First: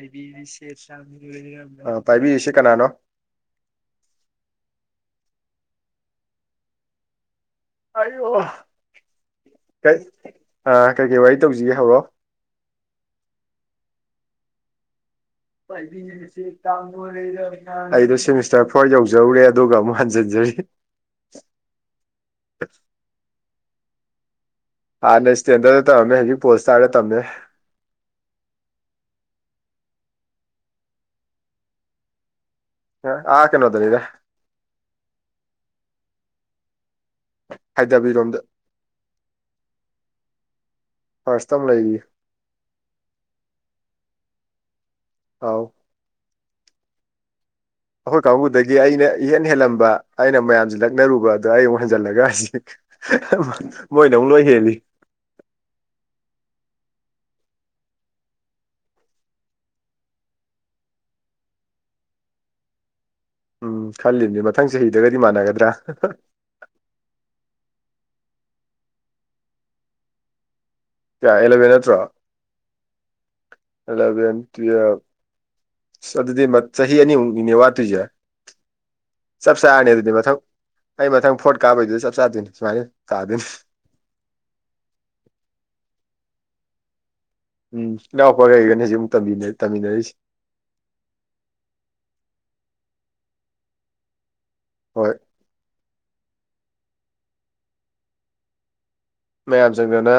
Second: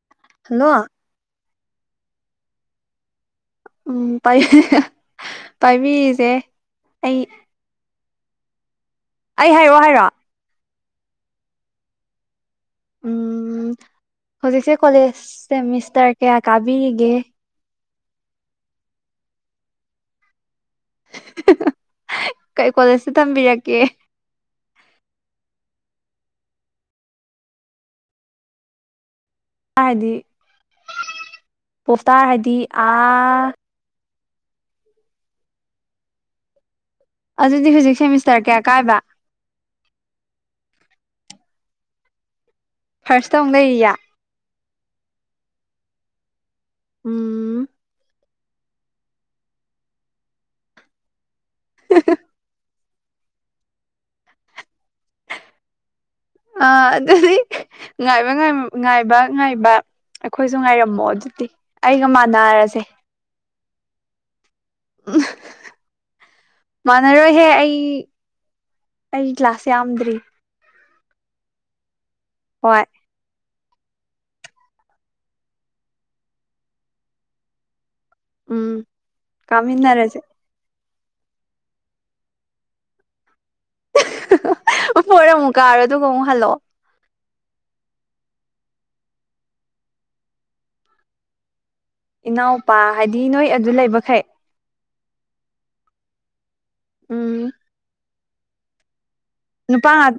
ꯑꯜꯗꯤꯁꯤ hello ꯑꯣꯏ ꯄꯥꯏꯕꯤꯔꯤꯁꯤ ꯀꯅꯥꯅꯣ ꯎꯝ ꯄꯥꯏ ꯄꯥꯏꯕꯤꯔꯤꯁꯦ ꯑꯩꯩ ꯑꯌꯣ ꯑꯩ ꯍꯥꯏꯔꯛꯑꯣ ꯍꯥꯏꯔꯛꯔ‌ꯣ ꯑ ꯀꯩ ꯀꯩ ꯋꯥꯔꯤ ꯇꯧꯁꯤꯒꯦ ꯍꯧꯔꯣ ꯎꯝ ꯍꯧꯖꯤꯛꯁꯦ ꯀꯣꯂꯦꯖ ꯁꯦꯃꯤꯁꯇꯔ ꯀꯌꯥ ꯀꯥꯕꯤꯔꯤꯒꯦ ꯑꯩꯗꯣ ꯁꯦꯃꯤꯁꯇꯔ ꯐꯣꯔ ꯌꯧꯖꯔꯨꯔꯦ ꯑꯗꯨꯒ ꯑꯃꯨꯛ ꯍꯟꯖꯤꯟꯖꯔꯤ ꯀꯩ ꯀꯣꯂꯦꯖꯇ ꯊꯝꯕꯤꯔꯛꯀꯦ ꯍꯥꯟꯅ ꯏꯁꯇꯦꯟꯗꯔꯗ ꯇꯃꯝꯃꯦ ꯍꯧꯖꯤꯛ ꯄꯣꯜ ꯏꯁꯇꯥꯔꯗ ꯇꯃꯦ ꯍꯥꯏꯗꯤ ꯄꯣꯞꯇꯥ ꯍꯥꯏꯗꯤ ꯍꯥ ꯑꯥ ꯀꯦꯅꯣ ꯗꯅꯤꯗ ꯑꯗꯨꯗꯤ ꯍꯧꯖꯤꯛ ꯍꯥꯏꯊꯕꯤꯔꯣꯝꯗ ꯁꯦꯃꯤꯁꯇꯔ ꯀꯌꯥ ꯀꯥꯏꯕ ꯐꯔꯁꯇꯝ ꯂꯩꯔꯤꯌꯦ ꯐꯥꯔꯁꯇ ꯑꯃꯨꯛ ꯂꯩꯔꯤꯌꯦ ꯑꯥꯎ ꯎꯝ ꯑꯩꯈꯣꯏ ꯀꯥꯡꯕꯨꯗꯒꯤ ꯑꯩꯅ ꯏꯍꯦꯟ ꯍꯦꯜꯂꯝꯕ ꯑꯩꯅ ꯃꯌꯥꯝꯁꯤ ꯂꯛꯅꯔꯨꯕ ꯑꯗꯣ ꯑꯩ ꯑꯃꯨꯛ ꯍꯟꯖꯜꯂꯒ ꯍꯧꯖꯤꯛ ꯃꯣꯏꯅ ꯑꯃꯨꯛ ꯂꯣꯏ ꯍꯦꯜꯂꯤ ꯑ ꯑꯗꯨꯗꯤ ꯉꯥꯏꯕ ꯉꯥꯏꯕ ꯉꯥꯏꯕ ꯑꯩꯈꯣꯏꯁꯨ ꯉꯥꯏꯔꯝꯃꯣ ꯑꯗꯨꯗꯤ ꯑꯩꯒ ꯃꯥꯟꯅꯔꯖꯦ ꯎꯝ ꯈꯜꯂꯤꯕꯅꯦ ꯃꯊꯪ ꯆꯍꯤꯗꯒꯗꯤ ꯎꯝ ꯃꯥꯟꯅꯒꯗ꯭ꯔ ꯃꯥꯟꯅꯔꯣꯏꯍꯦ ꯑꯩ ꯑꯩ ꯀ꯭ꯂꯥꯁ ꯌꯥꯝꯗ꯭ꯔꯤ ꯀꯌꯥ ꯑꯦꯂꯚꯦꯟ ꯅꯠꯇ꯭ꯔꯣ ꯍꯣꯏ ꯑꯂꯕꯦꯜ ꯇꯨꯌꯦꯜꯞ ꯑ ꯑꯗꯨꯗꯤ ꯆꯍꯤ ꯑꯅꯤꯃꯨꯛꯅꯤꯅꯦ ꯋꯥꯠꯇꯣꯏꯁꯦ ꯎꯝ ꯆꯞ ꯆꯥꯔꯅꯤ ꯑꯗꯨꯗꯤ ꯀꯥꯃꯤꯟꯅꯔꯁꯦ ꯃꯊꯪ ꯑꯩ ꯃꯊꯪ ꯐꯣꯔꯠ ꯀꯥꯕꯩꯗꯨꯗ ꯆꯞ ꯆꯥꯗꯣꯏꯅꯤ ꯁꯨꯃꯥꯏꯅ ꯇꯥꯗꯣꯏꯅꯤ ꯚꯣꯠ ꯑꯃꯨꯛ ꯀꯥꯔꯣ ꯑꯗꯨꯒ ꯑꯃꯨꯛ ꯍꯜꯂꯣ ꯎꯝ ꯏꯅꯥꯎꯄ ꯂꯩꯩꯒꯅꯤ ꯁꯤ ꯑꯃ ꯇꯝꯃꯤꯟꯅꯔꯤꯁꯦ ꯏꯅꯥꯎꯄꯥ ꯍꯥꯏꯗꯤ ꯅꯣꯏ ꯑꯗꯨ ꯂꯩꯕꯈꯩ ꯍꯣꯏ ꯎꯝ ꯃꯌꯥꯝ ꯅꯨꯄꯥ ꯉꯥꯛ ꯆꯪꯗꯅ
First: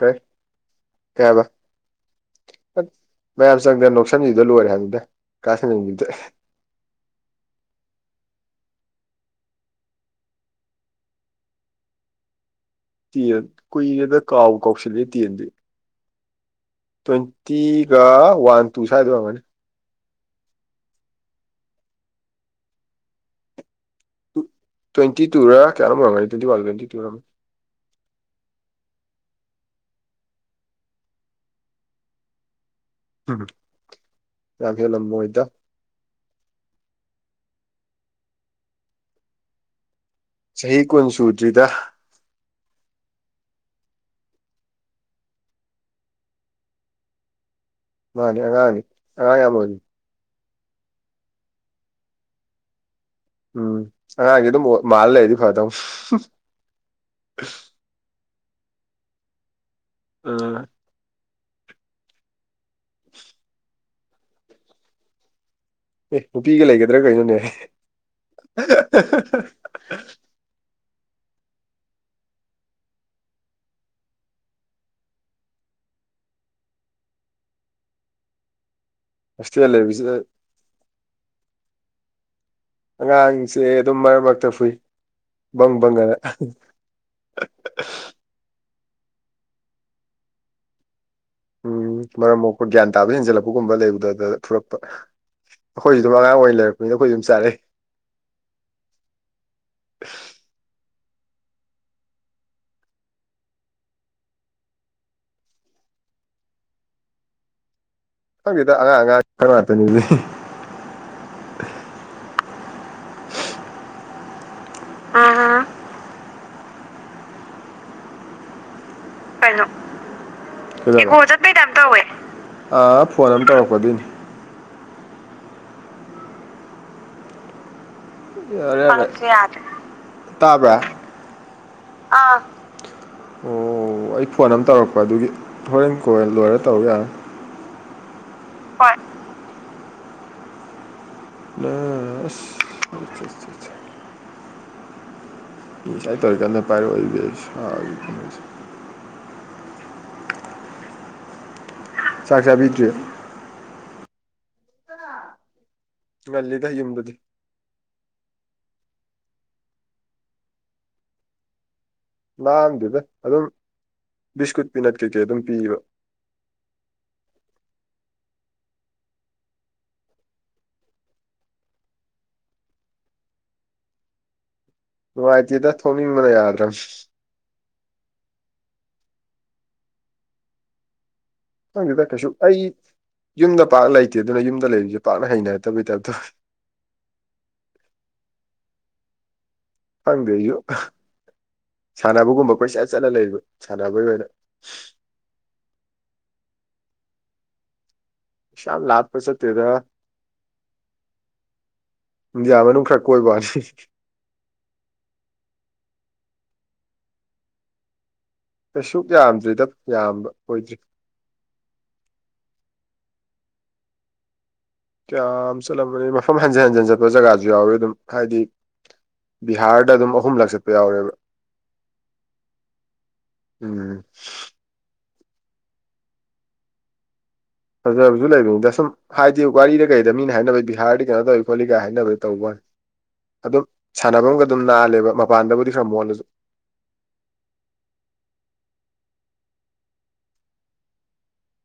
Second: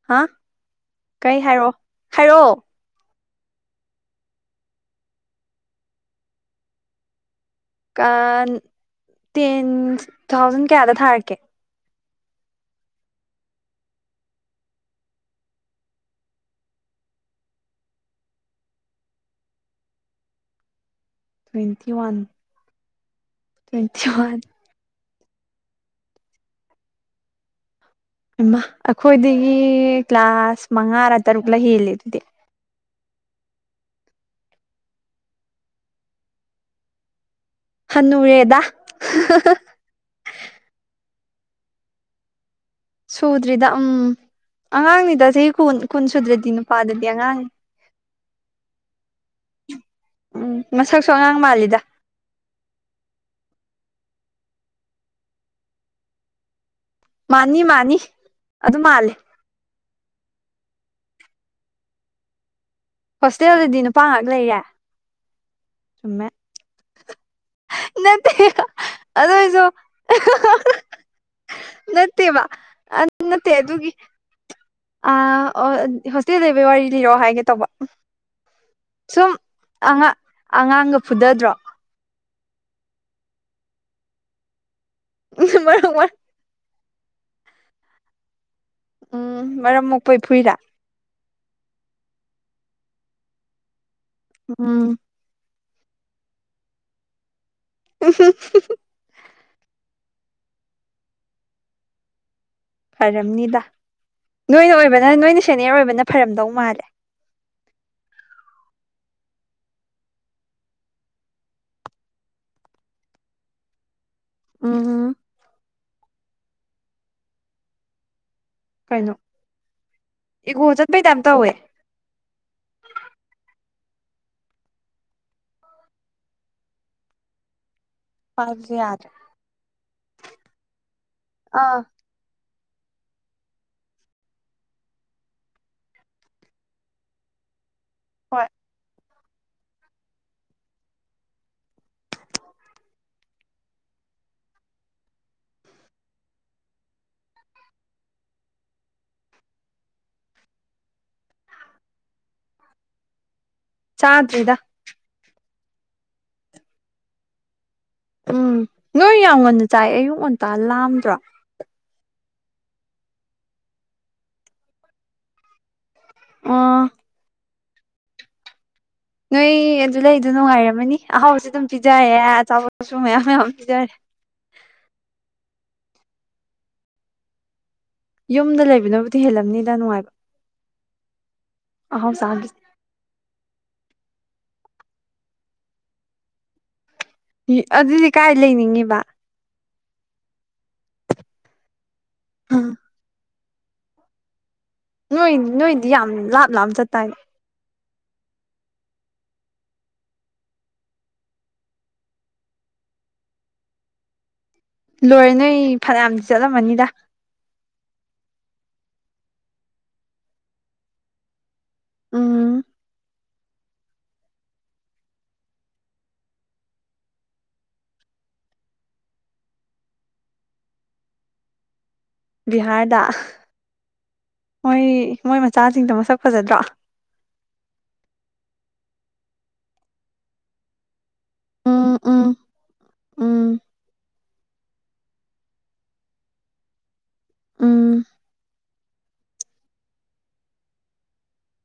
ꯀꯩ ꯍꯥ ꯀꯩ ꯍꯥꯏꯔꯣ ꯍꯥꯏꯔꯛꯑꯣ ꯃꯌꯥꯝ ꯆꯪꯗꯅ ꯅꯣꯛꯁꯟꯕꯤꯕꯗ ꯂꯣꯏꯔꯦ ꯍꯥꯏꯕꯗ ꯀꯥ ꯁꯟꯗ ꯇꯣꯛꯑꯦ ꯇꯦꯟ ꯊꯥꯎꯖꯟ ꯀꯌꯥꯗ ꯊꯥꯔꯛꯀꯦ ꯇꯦꯟ ꯀꯨꯏꯔꯦꯗ ꯀꯥꯎ ꯀꯥꯎꯁꯤꯜꯂꯤ ꯇꯦꯟꯗꯤ ꯇ꯭ꯋꯦꯟꯇꯤꯒ ꯋꯥꯟ ꯇꯨ ꯁ꯭ꯋꯥꯏꯗ ꯑꯣꯏꯔꯝꯒꯅꯤ ꯇ꯭ꯋꯦꯟꯇꯤ ꯋꯥꯟ ꯊ꯭ꯋꯦꯟꯇꯤꯋꯥꯟ ꯇ꯭ꯋꯦꯟꯇꯤꯇꯨꯔ ꯀꯌꯥꯅꯣ ꯑꯣꯢꯔꯝꯒꯅꯤ ꯇ꯭ꯋꯦꯟꯇꯤ ꯋꯥꯟ ꯂꯣ ꯇ꯭ꯋꯦꯟꯇꯤꯇꯨꯔ ꯏꯃ ꯑꯩꯈꯣꯏꯗꯒꯤ ꯀ꯭ꯂꯥꯁ ꯃꯉꯥꯔ ꯇꯔꯨꯛꯂ ꯍꯦꯜꯂꯦ ꯑꯗꯨꯗꯤ ꯎꯝ ꯌꯥꯝ ꯍꯂꯝꯃꯣ ꯑꯣꯏꯗ ꯍꯅꯨꯨꯔꯦꯗꯥ ꯆꯍꯤ ꯀꯨꯟ ꯁꯨꯗ꯭ꯔꯤꯗ ꯁꯨꯗ꯭ꯔꯤꯗ ꯎꯝ ꯑꯉꯥꯡꯅꯤꯗ ꯆꯍꯤ ꯀꯨꯟ ꯁꯨꯗ꯭ꯔꯗꯤ ꯅꯨꯄꯥꯗꯗꯤ ꯑꯉꯥꯡꯅꯤ ꯃꯥꯅꯦ ꯑꯉꯥꯡꯅꯤ ꯑꯉ ꯌꯥꯝꯃꯅꯤ ꯎꯝ ꯃꯁꯛꯁꯨ ꯑꯉꯥꯡ ꯃꯥꯜꯂꯤꯗ ꯎꯝ ꯑꯉꯥꯡꯁꯦ ꯑꯗꯨꯝ ꯃꯥꯜꯂ ꯂꯩꯔꯗꯤ ꯐꯗꯕ ꯃꯥꯅꯤ ꯃꯥꯅꯤ ꯑꯗꯨ ꯃꯥꯂꯦ ꯎ ꯍꯣꯁꯇꯦꯜꯗꯗꯤ ꯅꯨꯄꯥ ꯉꯥꯛ ꯂꯩꯌꯦ ꯑꯦ ꯃꯦ ꯅꯨꯄꯤꯒ ꯂꯩꯒꯗ꯭ꯔꯥ ꯀꯩꯅꯣꯅꯦ ꯅꯠꯇꯦ ꯑꯗꯣꯁꯨ ꯅꯠꯇꯦꯕ ꯅꯠꯇꯦ ꯑꯗꯨꯒꯤ ꯑ ꯍꯣꯁꯇꯦꯜꯗ ꯂꯩꯕꯩ ꯋꯥꯔꯤ ꯂꯤꯔꯣ ꯍꯥꯏꯒꯦ ꯇꯧꯕ ꯁꯨꯝ ꯍꯣꯁꯇꯦꯜ ꯂꯩꯕꯁꯤꯗ ꯑꯉꯥꯡꯒ ꯐꯨꯗꯗ꯭ꯔꯣ ꯑꯉꯥꯡꯁꯦ ꯑꯗꯨꯝ ꯃꯔꯛ ꯃꯔꯛꯇ ꯐꯨꯏ ꯕꯪ ꯃꯔꯛ ꯃꯔꯛ ꯕꯪꯑꯅ ꯎꯝ ꯃꯔꯝ ꯃꯣꯛꯄꯩ ꯐꯨꯏꯔ ꯎꯝ ꯃꯔꯝ ꯑꯣꯏꯄ ꯒ꯭ꯌꯥꯟ ꯇꯥꯕ ꯍꯦꯟꯖꯜꯂꯛꯄꯒꯨꯝꯕ ꯂꯩꯕꯗ ꯑꯗꯐꯨꯔꯛꯄ ꯎꯝ ꯑꯩꯈꯣꯏꯁꯨ ꯑꯗꯨꯝ ꯑꯉꯥꯡ ꯑꯣꯏꯅ ꯂꯩꯔꯛꯅꯤ ꯑꯩꯈꯣꯏ ꯑꯗꯨꯝ ꯆꯥꯔꯛꯏ ꯎ ꯐꯔꯝꯅꯤꯗ ꯅꯣꯏꯅ ꯑꯣꯏꯕꯅ ꯅꯣꯏꯅ ꯁꯦꯅꯤꯌꯔ ꯑꯣꯏꯕꯅ ꯐꯔꯝꯗꯧ ꯃꯥꯜꯂꯦ ꯈꯪꯗꯦꯗ ꯑꯉꯥꯡ ꯑꯉꯥꯡ ꯈꯔ ꯉꯥꯛꯇꯅꯤꯗꯤ ꯑꯝ ꯑ ꯀꯩꯅꯣ ꯏꯒꯣ ꯆꯠꯄꯩ ꯇꯥꯏꯞ ꯇꯧꯋꯦ ꯐꯣꯟ ꯑꯃ ꯇꯧꯔꯛꯄꯗꯣꯏꯅꯤ ꯄꯥꯏꯕꯁꯨ ꯌꯥꯔꯦ ꯌꯥꯗ꯭ꯔꯦ [unintelligible] ꯇꯥꯕ꯭ꯔ [unintelligible] ꯑꯥ ꯑꯣ ꯑꯩ ꯐꯣꯟ ꯑꯃ ꯇꯧꯔꯛꯄ ꯑꯗꯨꯒꯤ ꯍꯣꯔꯦꯟ ꯀꯣꯏ ꯂꯣꯏꯔ ꯇꯧ ꯌꯥꯅꯤ ꯍꯣꯏ [unintelligible] ꯥꯏ ꯇꯧꯔ ꯀ ꯄꯥꯏꯔ ꯋꯥ ꯆꯥꯛ ꯆꯥꯕꯤꯗ꯭ꯔꯤ ꯆꯥꯗ꯭ꯔꯤꯗ ꯉꯜꯂꯤꯗ ꯌꯨꯝꯗꯨꯗꯤ ꯎꯝ ꯅꯣꯏ ꯌꯥꯝ ꯉꯟꯅ ꯆꯥꯏ ꯑꯌꯨꯛ ꯉꯟꯇꯥ ꯂꯥꯝꯗ꯭ꯔꯣ ꯂꯍꯝꯗꯨꯗ ꯑꯗꯨꯝ ꯕꯤꯁꯀꯨꯠ ꯄꯤꯅꯠ ꯀꯩꯀꯩ ꯑꯗꯨꯝ ꯄꯤꯕ ꯑ ꯅꯣꯏ ꯑꯗꯨ ꯂꯩꯗꯣ ꯅꯨꯡꯉꯥꯏꯔꯝꯃꯅꯤ ꯑꯍꯥꯎꯁꯨ ꯑꯗꯨꯝ ꯄꯤꯖꯔꯦ ꯑꯆꯥꯄꯣ ꯑꯁꯨ ꯃꯌꯥꯝ ꯃꯌꯥꯝ ꯄꯤꯖꯔꯦ ꯅꯨꯡꯉꯥꯏꯇꯦꯗ ꯊꯣꯛꯅꯤꯡꯕꯅ ꯌꯥꯗ꯭ꯔꯝꯅꯤ ꯌꯨꯝꯗ ꯂꯩꯕꯅꯕꯨꯗꯤ ꯍꯦꯜꯂꯝꯅꯤꯗ ꯅꯨꯡꯉꯥꯏꯕ ꯈꯟꯗꯦꯗ ꯑꯍꯥꯎ ꯀꯩꯁꯨ ꯆꯥꯕꯁꯦ ꯑꯩ ꯌꯨꯝꯗ ꯄꯥꯛꯅ ꯂꯩꯇꯦ ꯑꯗꯨꯅ ꯌꯨꯝꯗ ꯂꯩꯔꯤꯁꯦ ꯄꯥꯛꯅ ꯍꯩꯅꯗꯕꯒꯤ ꯇꯥꯏꯞ ꯇꯧꯋꯦ ꯑꯗꯨꯗꯤ ꯀꯥꯏ ꯂꯩꯅꯤꯡꯉꯤꯕ ꯈꯣꯗꯦ ꯑꯩꯁꯨ ꯁꯥꯟꯅꯕꯒꯨꯝꯕ ꯀꯣꯏ ꯆꯠ ꯆꯠꯂ ꯂꯩꯕ ꯁꯥꯟꯅꯕꯒꯤ ꯑꯣꯏꯅ ꯅꯣꯏ ꯅꯣꯏꯗꯤ ꯌꯥꯝ ꯂꯥꯞ ꯂꯥꯞꯅ ꯆꯠꯇꯥꯥꯏꯅꯦ ꯁꯃ ꯂ ꯍꯥꯠ ꯄꯩꯁ ꯇꯗ ꯨꯏꯟꯗꯤꯌꯥ ꯃꯅꯨꯡ ꯈꯔ ꯀꯣꯏꯕꯩ ꯋꯥꯅꯤ ꯂꯣꯏꯔꯦ ꯅꯣꯏ ꯐꯅꯌꯥꯝꯗꯤ ꯆꯠꯂꯝꯃꯅꯤꯗ ꯀꯩꯁꯨ ꯌꯥꯝꯗ꯭ꯔꯤꯗ ꯌꯥꯝꯕ ꯑꯣꯏꯗ꯭ꯔꯤ ꯑꯥ ꯀꯌꯥꯝ ꯆꯠꯂꯝꯕꯅꯤ ꯃꯐꯝ ꯍꯟꯖꯤꯟ ꯍꯟꯖꯤꯟ ꯆꯠꯄ ꯖꯒꯥꯁꯨ ꯌꯥꯎꯋꯦ ꯑꯗꯨꯝ ꯍꯥꯏꯗꯤ ꯕꯤꯍꯥꯔꯗ ꯑꯗꯨꯝ ꯑꯍꯨꯝꯂꯥꯛ ꯆꯠꯄ ꯌꯥꯎꯔꯦꯕ ꯕꯤꯍꯥꯔꯗ ꯎꯝ ꯃꯣꯏ ꯃꯣꯏ ꯃꯆꯥꯁꯤꯡꯗꯣ ꯃꯁꯛ ꯐꯖꯗ꯭ꯔꯣ ꯐꯖꯕꯁꯨ ꯂꯩꯕꯅꯤꯗ ꯁꯨꯝ ꯍꯥꯏꯗꯤ ꯋꯥꯔꯤꯗ ꯀꯩꯗ ꯃꯤꯅ ꯍꯥꯏꯅꯕꯩ ꯕꯤꯍꯥꯔꯗꯤ ꯀꯩꯅꯣ ꯇꯧꯋꯤ ꯈꯣꯠꯂꯤꯒꯥꯏ ꯎꯝ ꯍꯥꯏꯅꯕꯩ ꯎꯝ ꯇꯧꯕ ꯋꯥꯅꯤ ꯎꯝ ꯑꯗꯨꯝ ꯁꯥꯟꯅꯐꯝꯒ ꯑꯗꯨꯝ ꯅꯥꯜꯂꯦꯕ ꯃꯄꯥꯟꯗꯕꯨꯗꯤ ꯈꯔ ꯃꯣꯠꯂꯖꯨ ꯎꯝ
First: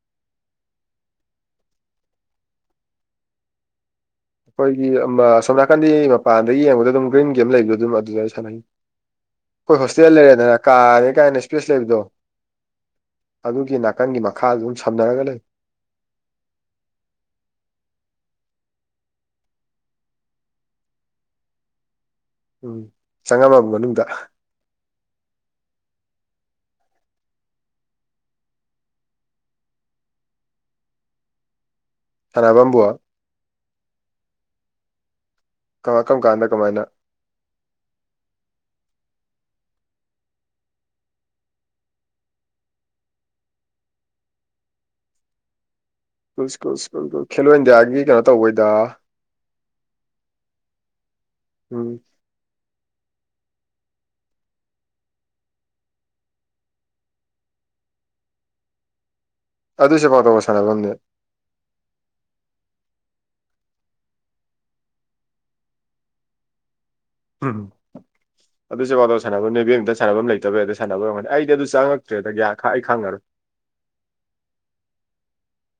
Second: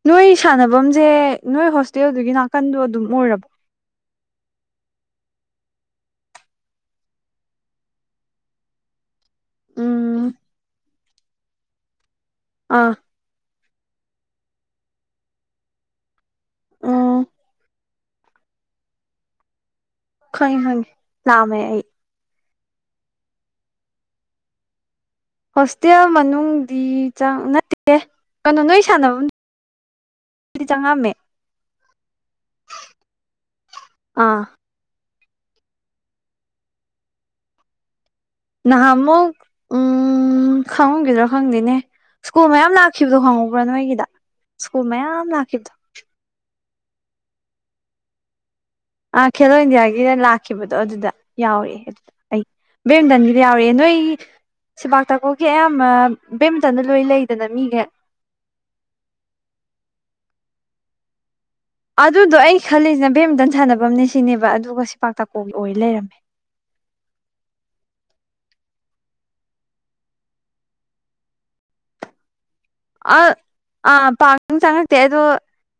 ꯅꯣꯏ ꯁꯥꯟꯅꯕꯝꯁꯦ ꯅꯣꯏ ꯍꯣꯁꯇꯦꯜꯗꯨꯒꯤ ꯅꯥꯀꯟꯗꯣ ꯑꯗꯨꯝ ꯑꯣꯏꯔꯛ ꯑꯩꯈꯣꯏꯒꯤ ꯎꯝ ꯑꯥ ꯁꯣꯝ ꯅꯥꯀꯟꯗꯤ ꯃꯄꯥꯟꯗ ꯌꯦꯡꯕꯗ ꯑꯗꯨꯝ ꯒ꯭ꯔꯤꯟ ꯒꯤ ꯑꯃ ꯂꯩꯕꯗꯣ ꯑꯗꯨꯝ ꯑꯗꯨꯗ ꯁꯥꯟꯅꯩ ꯑꯩꯈꯣꯏ ꯍꯣꯁꯇꯦꯜ ꯎꯝ ꯂꯩꯔꯦꯗꯅ ꯀꯥꯔꯦ ꯀꯥꯏꯅ ꯏꯁꯄꯦꯁ ꯂꯩꯕꯗꯣ ꯑꯥ ꯑꯗꯨꯒꯤ ꯅꯥꯀꯟꯒꯤ ꯃꯈꯥꯗꯗꯨꯝ ꯁꯝꯅꯔꯒ ꯂꯩꯅꯥꯔꯒꯥ ꯂꯩ ꯑ ꯈ ꯈꯪ ꯂꯃꯦ ꯎꯝ ꯆꯪꯉꯝꯃꯕ ꯃꯅꯨꯡꯗ ꯍꯣꯁꯇꯦꯜ ꯃꯅꯨꯡꯗꯤ ꯆꯥꯛ ꯅꯠꯇꯦ ꯀꯅꯣ ꯅꯣꯏ ꯁꯥꯟꯅꯕꯝ ꯗꯤ ꯆꯪꯉꯥꯝꯃꯦ ꯁꯥꯟꯅꯕꯝꯕꯨ ꯑꯥ ꯀꯃ ꯀꯔꯝ ꯀꯥꯟꯗ ꯀꯃꯥꯏꯅ ꯅꯍꯥꯟꯃꯨꯛ ꯎꯝ ꯈꯪꯉꯈꯤꯗ꯭ꯔꯣ ꯈꯪꯗꯦꯅꯦ ꯁ꯭ꯀꯨꯜ ꯃꯌꯥꯝ ꯂꯥꯛꯈꯤꯕꯗꯣ ꯈꯪꯍꯧꯕ꯭ꯔꯥ ꯅꯣꯏꯒꯤꯗ ꯁ꯭ꯀꯨꯜ ꯃꯌꯥꯝ ꯂꯥꯛꯈꯤꯕꯗꯣ ꯁꯀ꯭ꯨꯜ ꯁꯀ꯭ꯨꯜ ꯁꯀ꯭ꯨꯜ ꯀꯨꯜ ꯈꯦꯂꯣꯏꯟꯗꯤꯌꯥꯒꯤ ꯀꯩꯅꯣ ꯇꯧꯕꯩꯗ ꯑ ꯈꯦꯂꯣ ꯏꯟꯗꯤꯌꯥꯒꯤꯅ ꯂꯥꯛꯈꯤꯕꯗꯣ ꯑꯗꯨꯗ ꯌꯥꯎꯑꯦ ꯎꯝ ꯑꯗꯨꯗ ꯑꯩ ꯕꯦꯠꯃꯤꯟꯇꯟꯒꯤꯗ ꯌꯥꯎꯔꯛꯑꯦ ꯅꯣꯏ ꯁꯤꯕꯥꯛꯇꯀꯨꯒꯤ ꯑꯌꯥꯝꯕ ꯕꯦꯠꯃꯤꯟꯇꯟꯗ ꯂꯣꯏ ꯂꯩꯗꯅ ꯃꯤꯒꯩ ꯑꯗꯨ ꯁꯦꯄꯥꯛ ꯇꯀꯣ ꯁꯥꯟꯅꯕꯝꯅꯦ ꯑꯗꯨꯗꯣ ꯑꯩ ꯈꯜꯂꯤꯁꯤꯅ ꯕꯦꯠꯃꯤꯟꯇꯟ ꯁꯥꯟꯅꯕꯝꯅꯦ ꯁꯤꯅꯦꯕ ꯑꯗꯨꯒ ꯁꯤ ꯄꯥꯛꯇꯥꯀꯨꯒꯤ ꯑꯣꯏ ꯂꯩꯔꯝꯃꯦ ꯎꯝ ꯑꯗꯨꯁꯨ ꯁꯦꯄꯛꯇꯀꯨ ꯁꯥꯟꯅꯕꯝꯅꯦ ꯕꯦꯠꯃꯤꯟꯇꯣꯟ ꯁꯥꯟꯕꯝ ꯂꯩꯇꯕꯩ ꯑꯗ ꯁꯥꯟꯅꯕ ꯑꯣꯏꯔꯝꯒꯅꯤ ꯑꯩꯗꯤ ꯑꯗꯨ ꯆꯥꯉꯛ [unintelligible] ꯑꯩ ꯈꯪꯉꯔꯣ ꯑ ꯄꯛ ꯆꯥꯉꯛꯇꯦ ꯑꯗꯨ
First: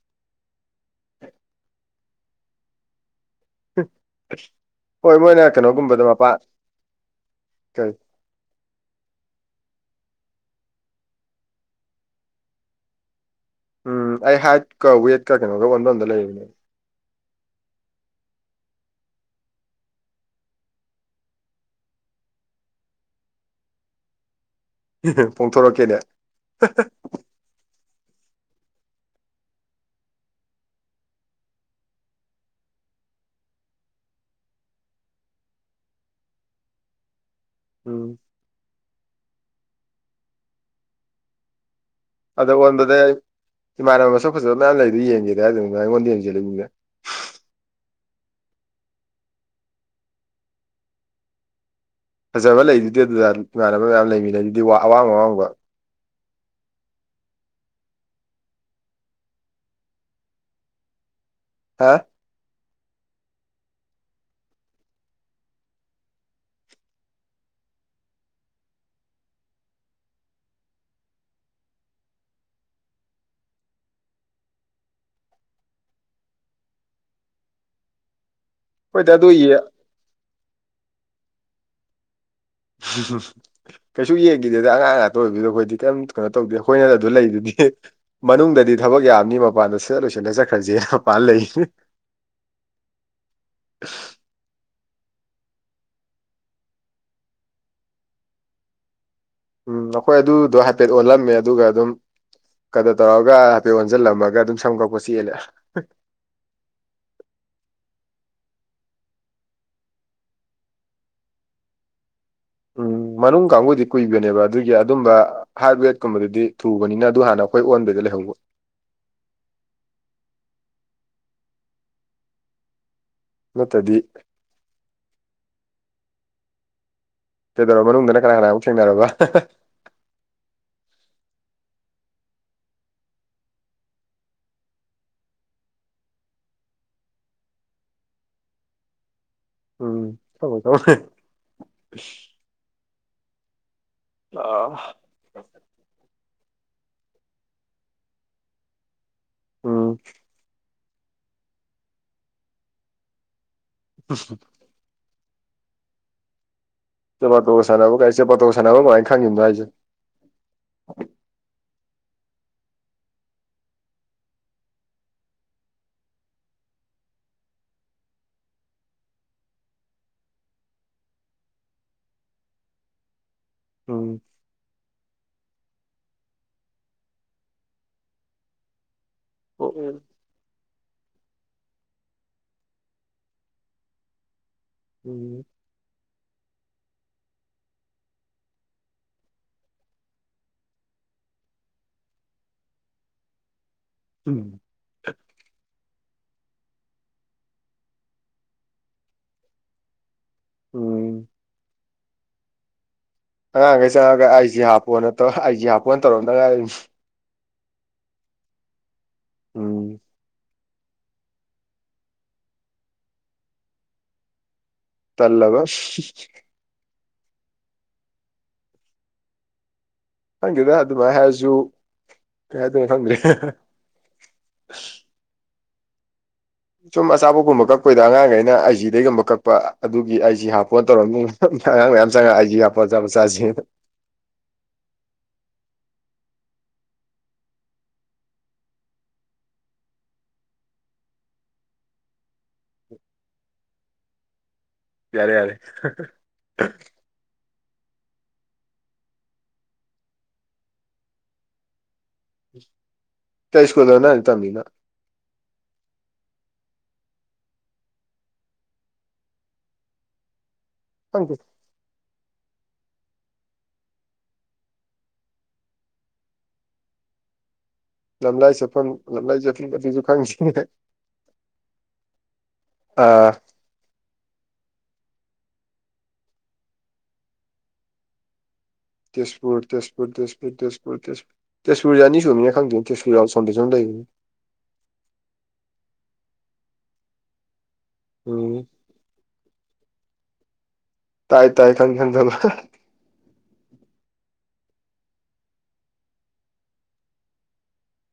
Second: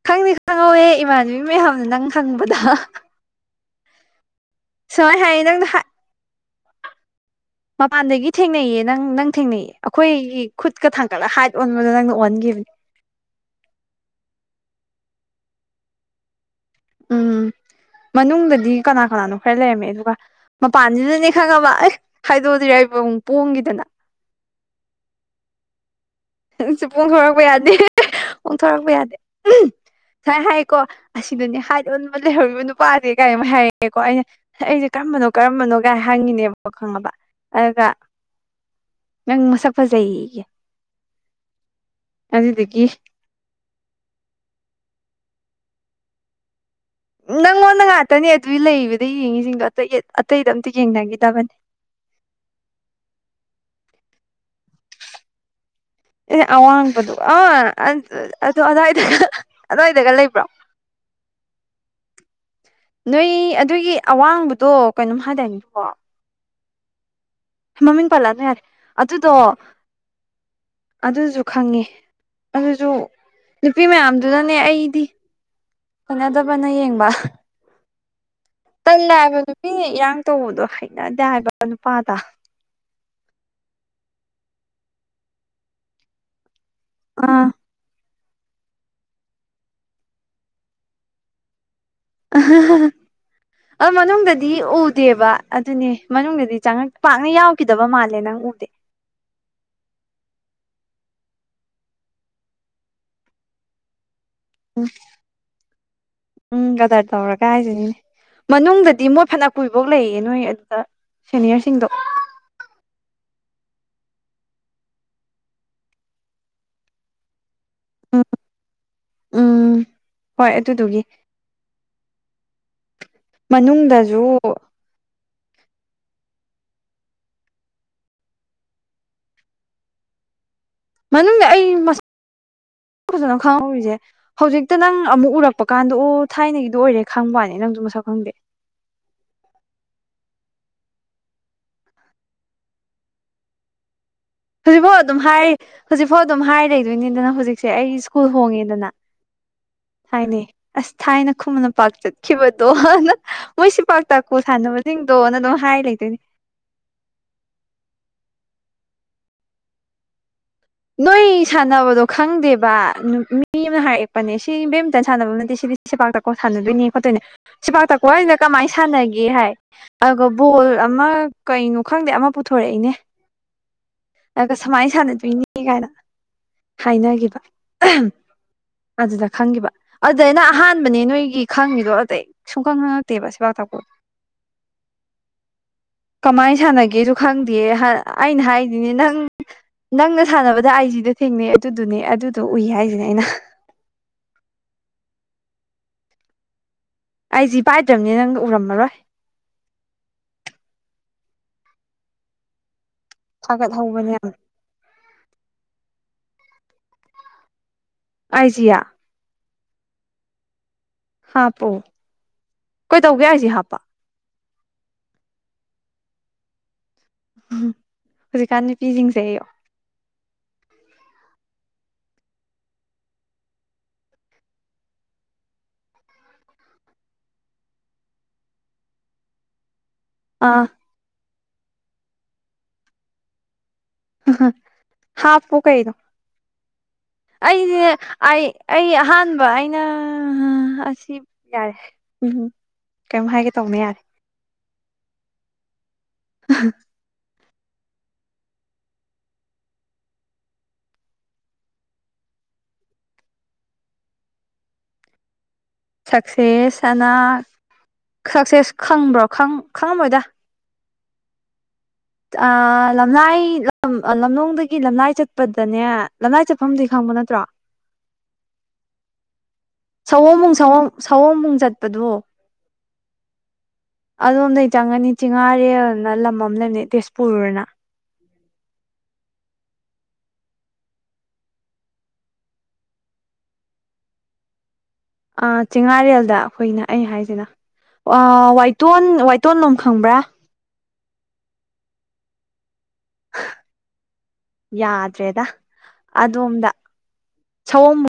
ꯈꯪꯗꯤ ꯈꯪꯍꯧꯋꯦꯍꯦ ꯏꯃꯥꯟꯅꯕꯤ ꯃꯌꯥꯝꯅ ꯅꯪ ꯍꯪꯕꯗ ꯍꯣꯏ ꯁꯨꯃꯥꯏꯅ ꯍꯥꯏꯌꯦ ꯃꯣꯏꯅ ꯅꯪ ꯀꯩꯅꯣꯒꯨꯝꯕꯗꯣ ꯃꯄꯥ ꯀꯩ ꯃꯄꯥꯟꯗꯒꯤ ꯊꯦꯡꯅꯩꯌꯦ ꯅꯪ ꯅꯪ ꯊꯦꯡꯅꯩꯌꯦ ꯑꯩꯈꯣꯏꯒꯤ ꯈꯨꯠꯀ ꯊꯥꯡꯀꯠꯂ ꯍꯥꯏꯠ ꯑꯣꯟꯕꯗꯣ ꯅꯪꯅ ꯑꯣꯟꯒꯤꯕꯅꯦ ꯎꯝ ꯑꯩ ꯍꯥꯏꯠꯀ ꯋꯦꯠꯀ ꯀꯩꯅꯣꯒ ꯑꯣꯟꯕꯝꯗ ꯂꯩꯕꯅꯦ ꯎꯝ ꯃꯅꯨꯡꯗꯗꯤ ꯀꯅꯥ ꯀꯅꯥꯅꯣ ꯈꯔ ꯂꯩꯔꯝꯃꯦ ꯑꯗꯨꯒ ꯃꯄꯥꯟꯖꯤꯗꯅꯦ ꯈꯪꯉꯕ ꯑꯦ ꯍꯥꯏꯗꯣꯛꯑꯖꯤꯔ ꯑꯩꯕꯨ ꯑꯃꯨꯛ ꯄꯣꯡꯒꯤꯗꯅ ꯄꯣꯡꯊꯣꯔꯛꯀꯦꯅꯦ ꯄꯣꯡꯊꯣꯔꯛꯄ ꯌꯥꯗꯦ ꯄꯣꯡꯊꯣꯔꯛꯄ ꯌꯥꯗꯦ ꯁꯥꯢ ꯍꯥꯏꯀꯣ ꯑꯁꯤꯗꯅꯦ ꯍꯥꯏꯠ ꯑꯣꯟꯕ ꯂꯩꯍꯧꯔꯤꯕ ꯅꯨꯄꯥꯖꯦ ꯀꯥꯏꯅ ꯃꯣꯏ ꯍꯥꯏꯔꯛꯑꯦꯀꯣ ꯑꯩꯅ ꯑꯩꯁ ꯀꯔꯝꯕꯅꯣ ꯀꯔꯝꯕꯅꯣꯒꯥꯏ ꯍꯪꯉꯤꯅꯦꯕꯀꯣ ꯈꯪꯉꯕ ꯑꯗꯨꯒ ꯎꯝ ꯅꯪ ꯃꯁꯛ ꯐꯖꯩꯌꯦꯌꯦ ꯑꯗ ꯑꯗꯨꯗꯨꯒꯤ ꯑꯣꯟꯕꯗ ꯏꯃꯥꯟꯅꯕ ꯃꯁꯛ ꯐꯖꯕ ꯃꯌꯥꯝ ꯂꯩꯗꯨ ꯌꯦꯡꯒꯦꯗꯤ ꯍꯥꯏꯗꯗꯅ ꯅꯪ ꯑꯩꯉꯣꯟꯗ ꯌꯦꯡꯖꯤꯜꯂꯛꯏꯅꯤꯅꯦ ꯅꯪꯉꯣꯟꯗ ꯉꯥꯛꯇꯅꯦ ꯑꯗꯨꯏ ꯂꯩꯔꯤꯕꯗꯩꯩ ꯌꯦꯡꯉꯤꯖꯤꯡꯗꯣ ꯑꯇꯩ ꯑꯇꯩꯗ ꯑꯝꯇ ꯌꯦꯡꯅꯒꯤꯗꯕꯅꯦ ꯐꯖꯕ ꯂꯩꯗꯨꯗꯤ ꯑꯗꯨꯗ ꯏꯃꯥꯟꯅꯕ ꯃꯌꯥꯝ ꯂꯩꯃꯤꯟꯅꯩꯗꯨꯗꯤ ꯋꯥ ꯑꯋꯥꯡ ꯑꯋꯥꯡꯕ ꯑꯦ ꯑꯋꯥꯡꯕꯗꯨ ꯑꯥ ꯑꯗꯨ ꯑꯗꯥꯥꯋꯏꯗꯒ ꯑꯗꯨꯋꯥꯏꯗꯒ ꯂꯩꯕ꯭ꯔꯣ ꯍꯥ ꯅꯣꯏ ꯑꯗꯨꯒꯤ ꯑꯋꯥꯡꯕꯗꯣ ꯀꯩꯅꯣꯝ ꯍꯥꯏꯗꯥꯅꯦꯀꯣ ꯃꯃꯤꯡ ꯄꯜꯠꯂꯛꯑꯅꯣ ꯌꯥꯔꯦ ꯑꯗꯨꯗꯣ ꯑꯗꯨꯁꯨ ꯈꯪꯉꯦ ꯑꯗꯨꯁꯨ ꯅꯨꯄꯤ ꯃꯌꯥꯝꯗꯨꯅꯅꯦ ꯑꯩꯗꯤ ꯎꯅꯗꯕꯅ ꯌꯦꯡꯕ ꯇꯜꯂꯦ ꯍꯣꯏꯗ ꯑꯗꯨ ꯍꯥꯏꯕ ꯌꯦ ꯅꯨꯄꯤꯅ ꯏꯔꯥꯡ ꯇꯧꯕꯗꯣ ꯍꯩꯅꯗꯦ ꯍꯥꯏꯕ ꯅꯨꯄꯥꯗ ꯀꯩꯁꯨ ꯌꯦꯡꯒꯤꯗꯦꯗ ꯑꯉꯥꯡ ꯉꯥꯛꯇ ꯑꯣꯏꯕꯗꯨꯗ ꯑꯩꯈꯣꯏꯗꯤ ꯀꯩꯝꯇ ꯀꯩꯅꯣ ꯇꯧꯗꯦ ꯑꯈꯣꯏꯅ ꯑꯗꯨ ꯑꯥ ꯂꯩꯗꯨꯗꯤ꯫ ꯃꯅꯨꯡꯗꯗꯤ ꯊꯕꯛ ꯌꯥꯝꯅꯤ ꯃꯄꯥꯟꯗ ꯁꯠ ꯂꯣꯏꯁꯜꯂ ꯆꯠꯈ꯭ꯔꯁꯦ ꯃꯄꯥꯟ ꯂꯩ꯫ ꯑꯍꯍ ꯑ ꯃꯅꯨꯡꯗꯗꯤ ꯎꯗꯦꯕꯥ꯫ ꯑꯗꯨꯅꯤ ꯃꯅꯨꯡꯗꯗꯤ ꯆꯪꯉꯛ ꯄꯥꯛꯅ ꯌꯥꯎꯈꯤꯗꯕ ꯃꯥꯜꯂꯦ ꯅꯪ ꯑꫭꯛꯇꯤ꯫ ꯎꯝ ꯑꯈꯣꯏ ꯑꯗꯨꯗꯣ ꯍꯥꯏꯐꯦꯠ ꯑꯣꯜꯂꯝꯃꯦ ꯑꯗꯨꯒ ꯑꯗꯨꯝ ꯀꯩꯅꯣ ꯇꯧꯔꯒ ꯍꯥꯏꯐꯦꯠ ꯑꯣꯟꯁꯤꯜꯂꯝꯃꯒ ꯑꯗꯨꯝ ꯁꯝ ꯎꯝ ꯀꯛꯄ ꯆꯦꯜꯂꯦ꯫ ꯎꯝ ꯀꯥꯗꯔ ꯇꯧꯔꯒ ꯍꯥꯏꯁꯤꯅꯤ꯫ ꯃꯅꯨꯡꯗꯗꯤ ꯃꯣꯏ ꯐꯅ ꯀꯨꯏꯕꯨꯛ ꯂꯩꯌꯦ ꯅꯣꯏ ꯑꯗꯨꯗ ꯁꯦꯅꯤꯌꯔꯁꯤꯡꯗꯣ꯫ ꯎꯝ ꯃꯅꯨꯡ ꯀꯥꯡꯕꯨꯗꯤ ꯀꯨꯏꯕꯅꯦꯕ ꯑꯗꯨꯒꯤ ꯑꯗꯨꯝꯕ ꯍꯥꯏꯠ ꯋꯦꯠꯀꯨꯝꯕꯗꯨꯗꯤ ꯊꯨꯕꯅꯤꯅ ꯑꯗꯨ ꯍꯥꯟꯅ ꯑꯩꯈꯣꯏ ꯑꯣꯟꯕꯩꯗ ꯎꯝ ꯂꯩꯍꯧꯕ ꯎꯝ ꯍꯣꯏ ꯑꯗꯨꯗꯨꯒꯤ ꯅꯠꯇ꯭ꯔꯗꯤ ꯃꯅꯨꯡꯗꯖꯨ ꯀꯗꯧꯔꯕ ꯃꯅꯨꯡꯗꯅ ꯀꯅꯥ ꯀꯅꯥ ꯑꯃꯨꯛ ꯊꯦꯡꯅꯔꯕ ꯃꯅꯨꯡꯗ ꯑꯩ ꯃꯁꯛ ꯐꯖꯅ ꯈꯪꯍꯧꯔꯤꯖꯦ ꯍꯧꯖꯤꯛꯇ ꯅꯪ ꯑꯃꯨꯛ ꯎꯔꯛꯄ ꯀꯥꯟꯗ ꯑꯣ ꯊꯥꯏꯅꯒꯤꯗꯣ ꯑꯣꯏꯔꯦ ꯈꯪꯕꯋꯥꯅꯦ ꯅꯪꯖꯨ ꯃꯁꯛ ꯈꯪꯗꯦ [unintelligible] ꯑ ꯍꯧꯖꯤꯛꯐꯥꯎ ꯑꯗꯨꯝ ꯍꯥꯏꯔꯤ ꯍꯧꯖꯤꯛꯐꯥꯎ ꯑꯗꯨꯝ ꯍꯥꯏ ꯂꯩꯗꯣꯏꯅꯤꯗꯅ ꯍꯧꯖꯤꯛꯁꯦ ꯑꯩ ꯁ꯭ꯀꯨꯜ ꯍꯣꯡꯉꯤꯗꯅ꯫ ꯎꯝ ꯍꯥꯏꯅꯩ ꯑꯁ ꯊꯥꯏꯅ ꯈꯨꯃꯟ ꯂꯝꯄꯥꯛ ꯆꯠꯈꯤꯕꯗꯣ ꯑꯅ꯫ ꯃꯣꯏ ꯁꯤꯄꯥꯛꯇꯥꯛꯀꯣ ꯁꯥꯟꯅꯕꯁꯤꯡꯗꯣꯅ ꯑꯗꯨꯝ ꯍꯥꯏ ꯂꯩꯗꯣꯏꯅꯦ꯫ ꯁꯦꯄꯇꯣ ꯁꯥꯟꯅꯕ ꯀꯥꯏ ꯁꯦꯄꯥꯇꫭ ꯁꯥꯟꯅꯕ ꯀꯃꯥꯏ ꯈꯪꯉꯤꯅꯣ ꯍꯥꯏꯁꯦ꯫ ꯅꯣꯏ ꯁꯥꯟꯅꯕꯗꯣ ꯈꯪꯗꯦꯕꯥ ꯅꯨ ꯃꯤ ꯑꯃꯅ ꯍꯥꯏꯔꯛꯄꯅꯦ ꯁꯤ ꯕꯦꯠꯃꯤꯟꯇꯟ ꯁꯥꯟꯅꯕꯝ ꯅꯠꯇꯦ ꯁꯤꯗꯤ ꯁꯦꯄꯥꯛꯇꯥꯀꯣ ꯁꯥꯟꯅꯗꯣꯏꯅꯦ ꯈꯣꯠꯇꯣꯏꯅꯦ ꯁꯦꯄꯥꯛꯇꯥꯀꯣ ꯍꯥꯏꯅ ꯀꯃꯥꯏ ꯁꯥꯟꯅꯒꯦ ꯍꯥꯏ꯫ ꯑꯗꯨꯒ ꯕꯣꯜ ꯑꯃ ꯀꯩꯅꯣ ꯈꯪꯗꯦ ꯑꯃ ꯄꯨꯊꯣꯔꯛꯏꯅꯦ꯫ ꯎꯝ ꯑꯒ ꯁꯨꯃꯥꯏ ꯁꯥꯟꯅꯗꯨꯏꯅꯤ ꯀꯥꯏꯅ ꯍꯥꯏꯅꯒꯤꯕ ꯑꯍꯝ ꯑꯗꯨꯗ ꯈꯪꯒꯤꯕ ꯑ ꯎꯝ ꯑꯗ ꯑꯩꯅ ꯑꯍꯥꯟꯕꯅꯦ ꯅꯣꯏꯒꯤ ꯈꯪꯉꯤꯗꯣ ꯑꯇꯩ ꯁꯨꯡꯈꯪ ꯈꯪꯉꯛꯇꯦꯕ ꯁꯦꯄꯥꯛꯇꯥꯀꯣ꯫ ꯎꯝ [unintelligible] ꯀꯃꯥꯏ ꯁꯥꯟꯅꯒꯦꯁꯨ ꯈꯪꯗꯦ ꯍ ꯑꯩꯅ ꯍꯥꯏꯗꯤꯅꯦ ꯅꯪ ꯅꯪꯅ ꯁꯥꯟꯅꯕꯗ ꯑꯩꯖꯤꯗ ꯊꯦꯡꯅꯩ ꯑꯗꯨꯗꯨꯅꯦ ꯑꯗꯨꯗꯣ ꯎꯏ ꯍꯥꯏꯖꯤꯅꯦ ꯑꯩꯅ꯫ ꯎꯝ꯫ ꯑꯥꯢꯖꯤ ꯄꯥꯏꯗ꯭ꯔꯝꯅꯤꯅ ꯅꯪꯗꫭ ꯎꯔꯝꯑꯔꯣꯏ꯫ ꯎꯝ ꯑꯉꯥꯡꯒꯩ ꯊꯥꯒꯠꯍꯧꯕꯅꯦ ꯆꯪꯉꯛꯑꯒ ꯌꯥꯝ ꯑꯥꯢꯖꯤ ꯍꯥꯞꯄꯣꯅ ꯇꯧ ꯑꯥꯏꯖꯤ ꯍꯥꯄꯣꯟ ꯇꯧꯔꯝꯗꯉꯥꯏꯔꯤꯝ꯫ ꯑꯥꯏꯖꯤꯌꯥ꯫ ꯎꯝ꯫ ꯍꯥꯞꯄꯑꯣ ꯀꯩꯗꯩꯒꯦ ꯍꯥꯏꯁꯤ ꯍꯥꯞꯄ꯫ ꯇꯜꯂꯕ꯫ ꯎꯝ ꯍꯨꯖꯤꯛꯀꯥꯟ ꯅꯨꯄꯤꯁꯤꯡꯁꯦ ꯑꯦꯌꯣ꯫ ꯈꯪꯗꯦꯗ ꯑꯗꯨꯃꯥꯏ ꯍꯥꯏꯔꯁꯨ ꯀꯩ ꯍꯥꯏꯗꯣꯏꯅꯣ ꯈꯪꯗ꯭ꯔꯦ ꯍꯍ꯫ ꯁꯨꯝ ꯑꯆꯥꯄꯣꯠꯀꯨꯝꯕ ꯀꯛꯄꯩꯗ ꯑꯉꯥꯡꯈꯩꯅ ꯑꯩ ꯖꯤꯗꯩꯒꯨꯝꯕ ꯀꯛꯄ ꯑꯗꯨꯒꯤ ꯑꯩ ꯖꯤ ꯑꯥ ꯍꯥꯞꯄꯣꯟ ꯇꯧꯔꯝꯃꯤ ꯑꯉꯥꯡ ꯃꯌꯥꯝ ꯆꯪꯉ ꯑꯥꯏꯖꯤ ꯍꯥꯞꯄꯣ ꯑꯆꯥꯄꯣꯠ ꯆꯥꯖꯦꯅ꯫ ꯍꯥꯞꯄꯨ ꯀꯩꯅꯣ꯫ ꯑꯩꯁꯦ ꯑꯩ ꯑꯩ ꯑꯍꯥꯟꯕ ꯑꯩꯅꯥ ꯑꯁꯤ ꯌꯥꯔꯦ ꯎꯝꯍꯨꯝ ꯀꯩꯝ ꯍꯥꯏꯒꯦ ꯇꯧꯅꯦ ꯌꯥꯔꯦ꯫ ꯌꯥꯔꯦ-ꯌꯥꯔꯦ꯫ ꯀꯩ ꯁ꯭ꯀꯨꯜꯗꯅ ꯇꯝꯃꯤꯅꫭ꯫ ꯁꯛꯁꯦꯁ ꯑꯅ ꯁꯛꯁꯦꯁ ꯈꯪꯕ꯭ꯔꯣ ꯈꯪ ꯈꯪꯉꯃꯣꯏꯗ꯫ [unintelligible] ꯇ ꯑꯏ ꯂꯝꯂꯥꯏ ꯂꯝ ꯑ ꯂꯝꯂꯣꯡꯗꯒꯤ ꯂꯝꯂꯥꯏ ꯆꯠꯄꯗꯅꯦ ꯂꯝꯂꯥꯏ ꯆꯠꯐꯝꯗꯤ ꯈꯪꯕ ꯅꯠꯇ꯭ꯔꯣ꯫ ꯂꯝꯂꯥꯏ ꯆꯠꯐꯝ ꯂꯝꯂꯥꯏ ꯖ ꯁꯋꯣꯕꯨꯡ ꯁꯋꫭꯝ ꯁꯋꯣꯝꯕꯨꯡ ꯆꯠꯄꯗꯣ꯫ ꯑꯥ ꯑꯗꯣꯝꯗꯩ ꯆꯪꯉꯅꯤ ꯆꯤꯡꯉꯥꯔꯦꯜꯅ ꯂꯝ ꯑꯝ ꯂꯩꯝꯅꯦ ꯇꯦꯖꯄꯨꯔ ꯑꯅ ꯇꯦꯁꯄꯨꯔ ꯇꯦꯁꯄꯨꯔ ꯇꯦꯁꯄꯨꯔ ꯇꯦꯁꯄꯨꯔ ꯇꯦꯁꯄꯨꯔ ꯇꯦꯁꯄꯨꯔꯖꯦ ꯑꯅꯤ ꯁꯨꯕꯅꯤꯅ ꯈꯪꯗꯦꯅꯦ ꯇꯦꯁꯄꯨꯔ ꯌꯥꯝ ꯑꯁꯣꯝꯗꯖꯨ ꯑꯝ ꯂꯩꯕꯅꯤꯅꯦ ꯆꯦꯡꯉꯥꯔꯦꯜꯗ ꯑꯩꯈꯣꯏꯅ ꯑꯩ ꯍꯥꯏꯁꯤꯅ ꯎꯝ ꯇꯣꯟ ꯋꯥꯏꯇꯣꯟꯂꯣꯝ ꯈꯪꯕ꯭ꯔꯥ ꯇꯥꯏ ꯇꯥꯏ ꯀꯟ ꯀꯂ ꯌꯥꯗ꯭ꯔꯦꯗ ꯑꯗꯣꯝꯗ ꯁꯑꯣꯝꯃꯨ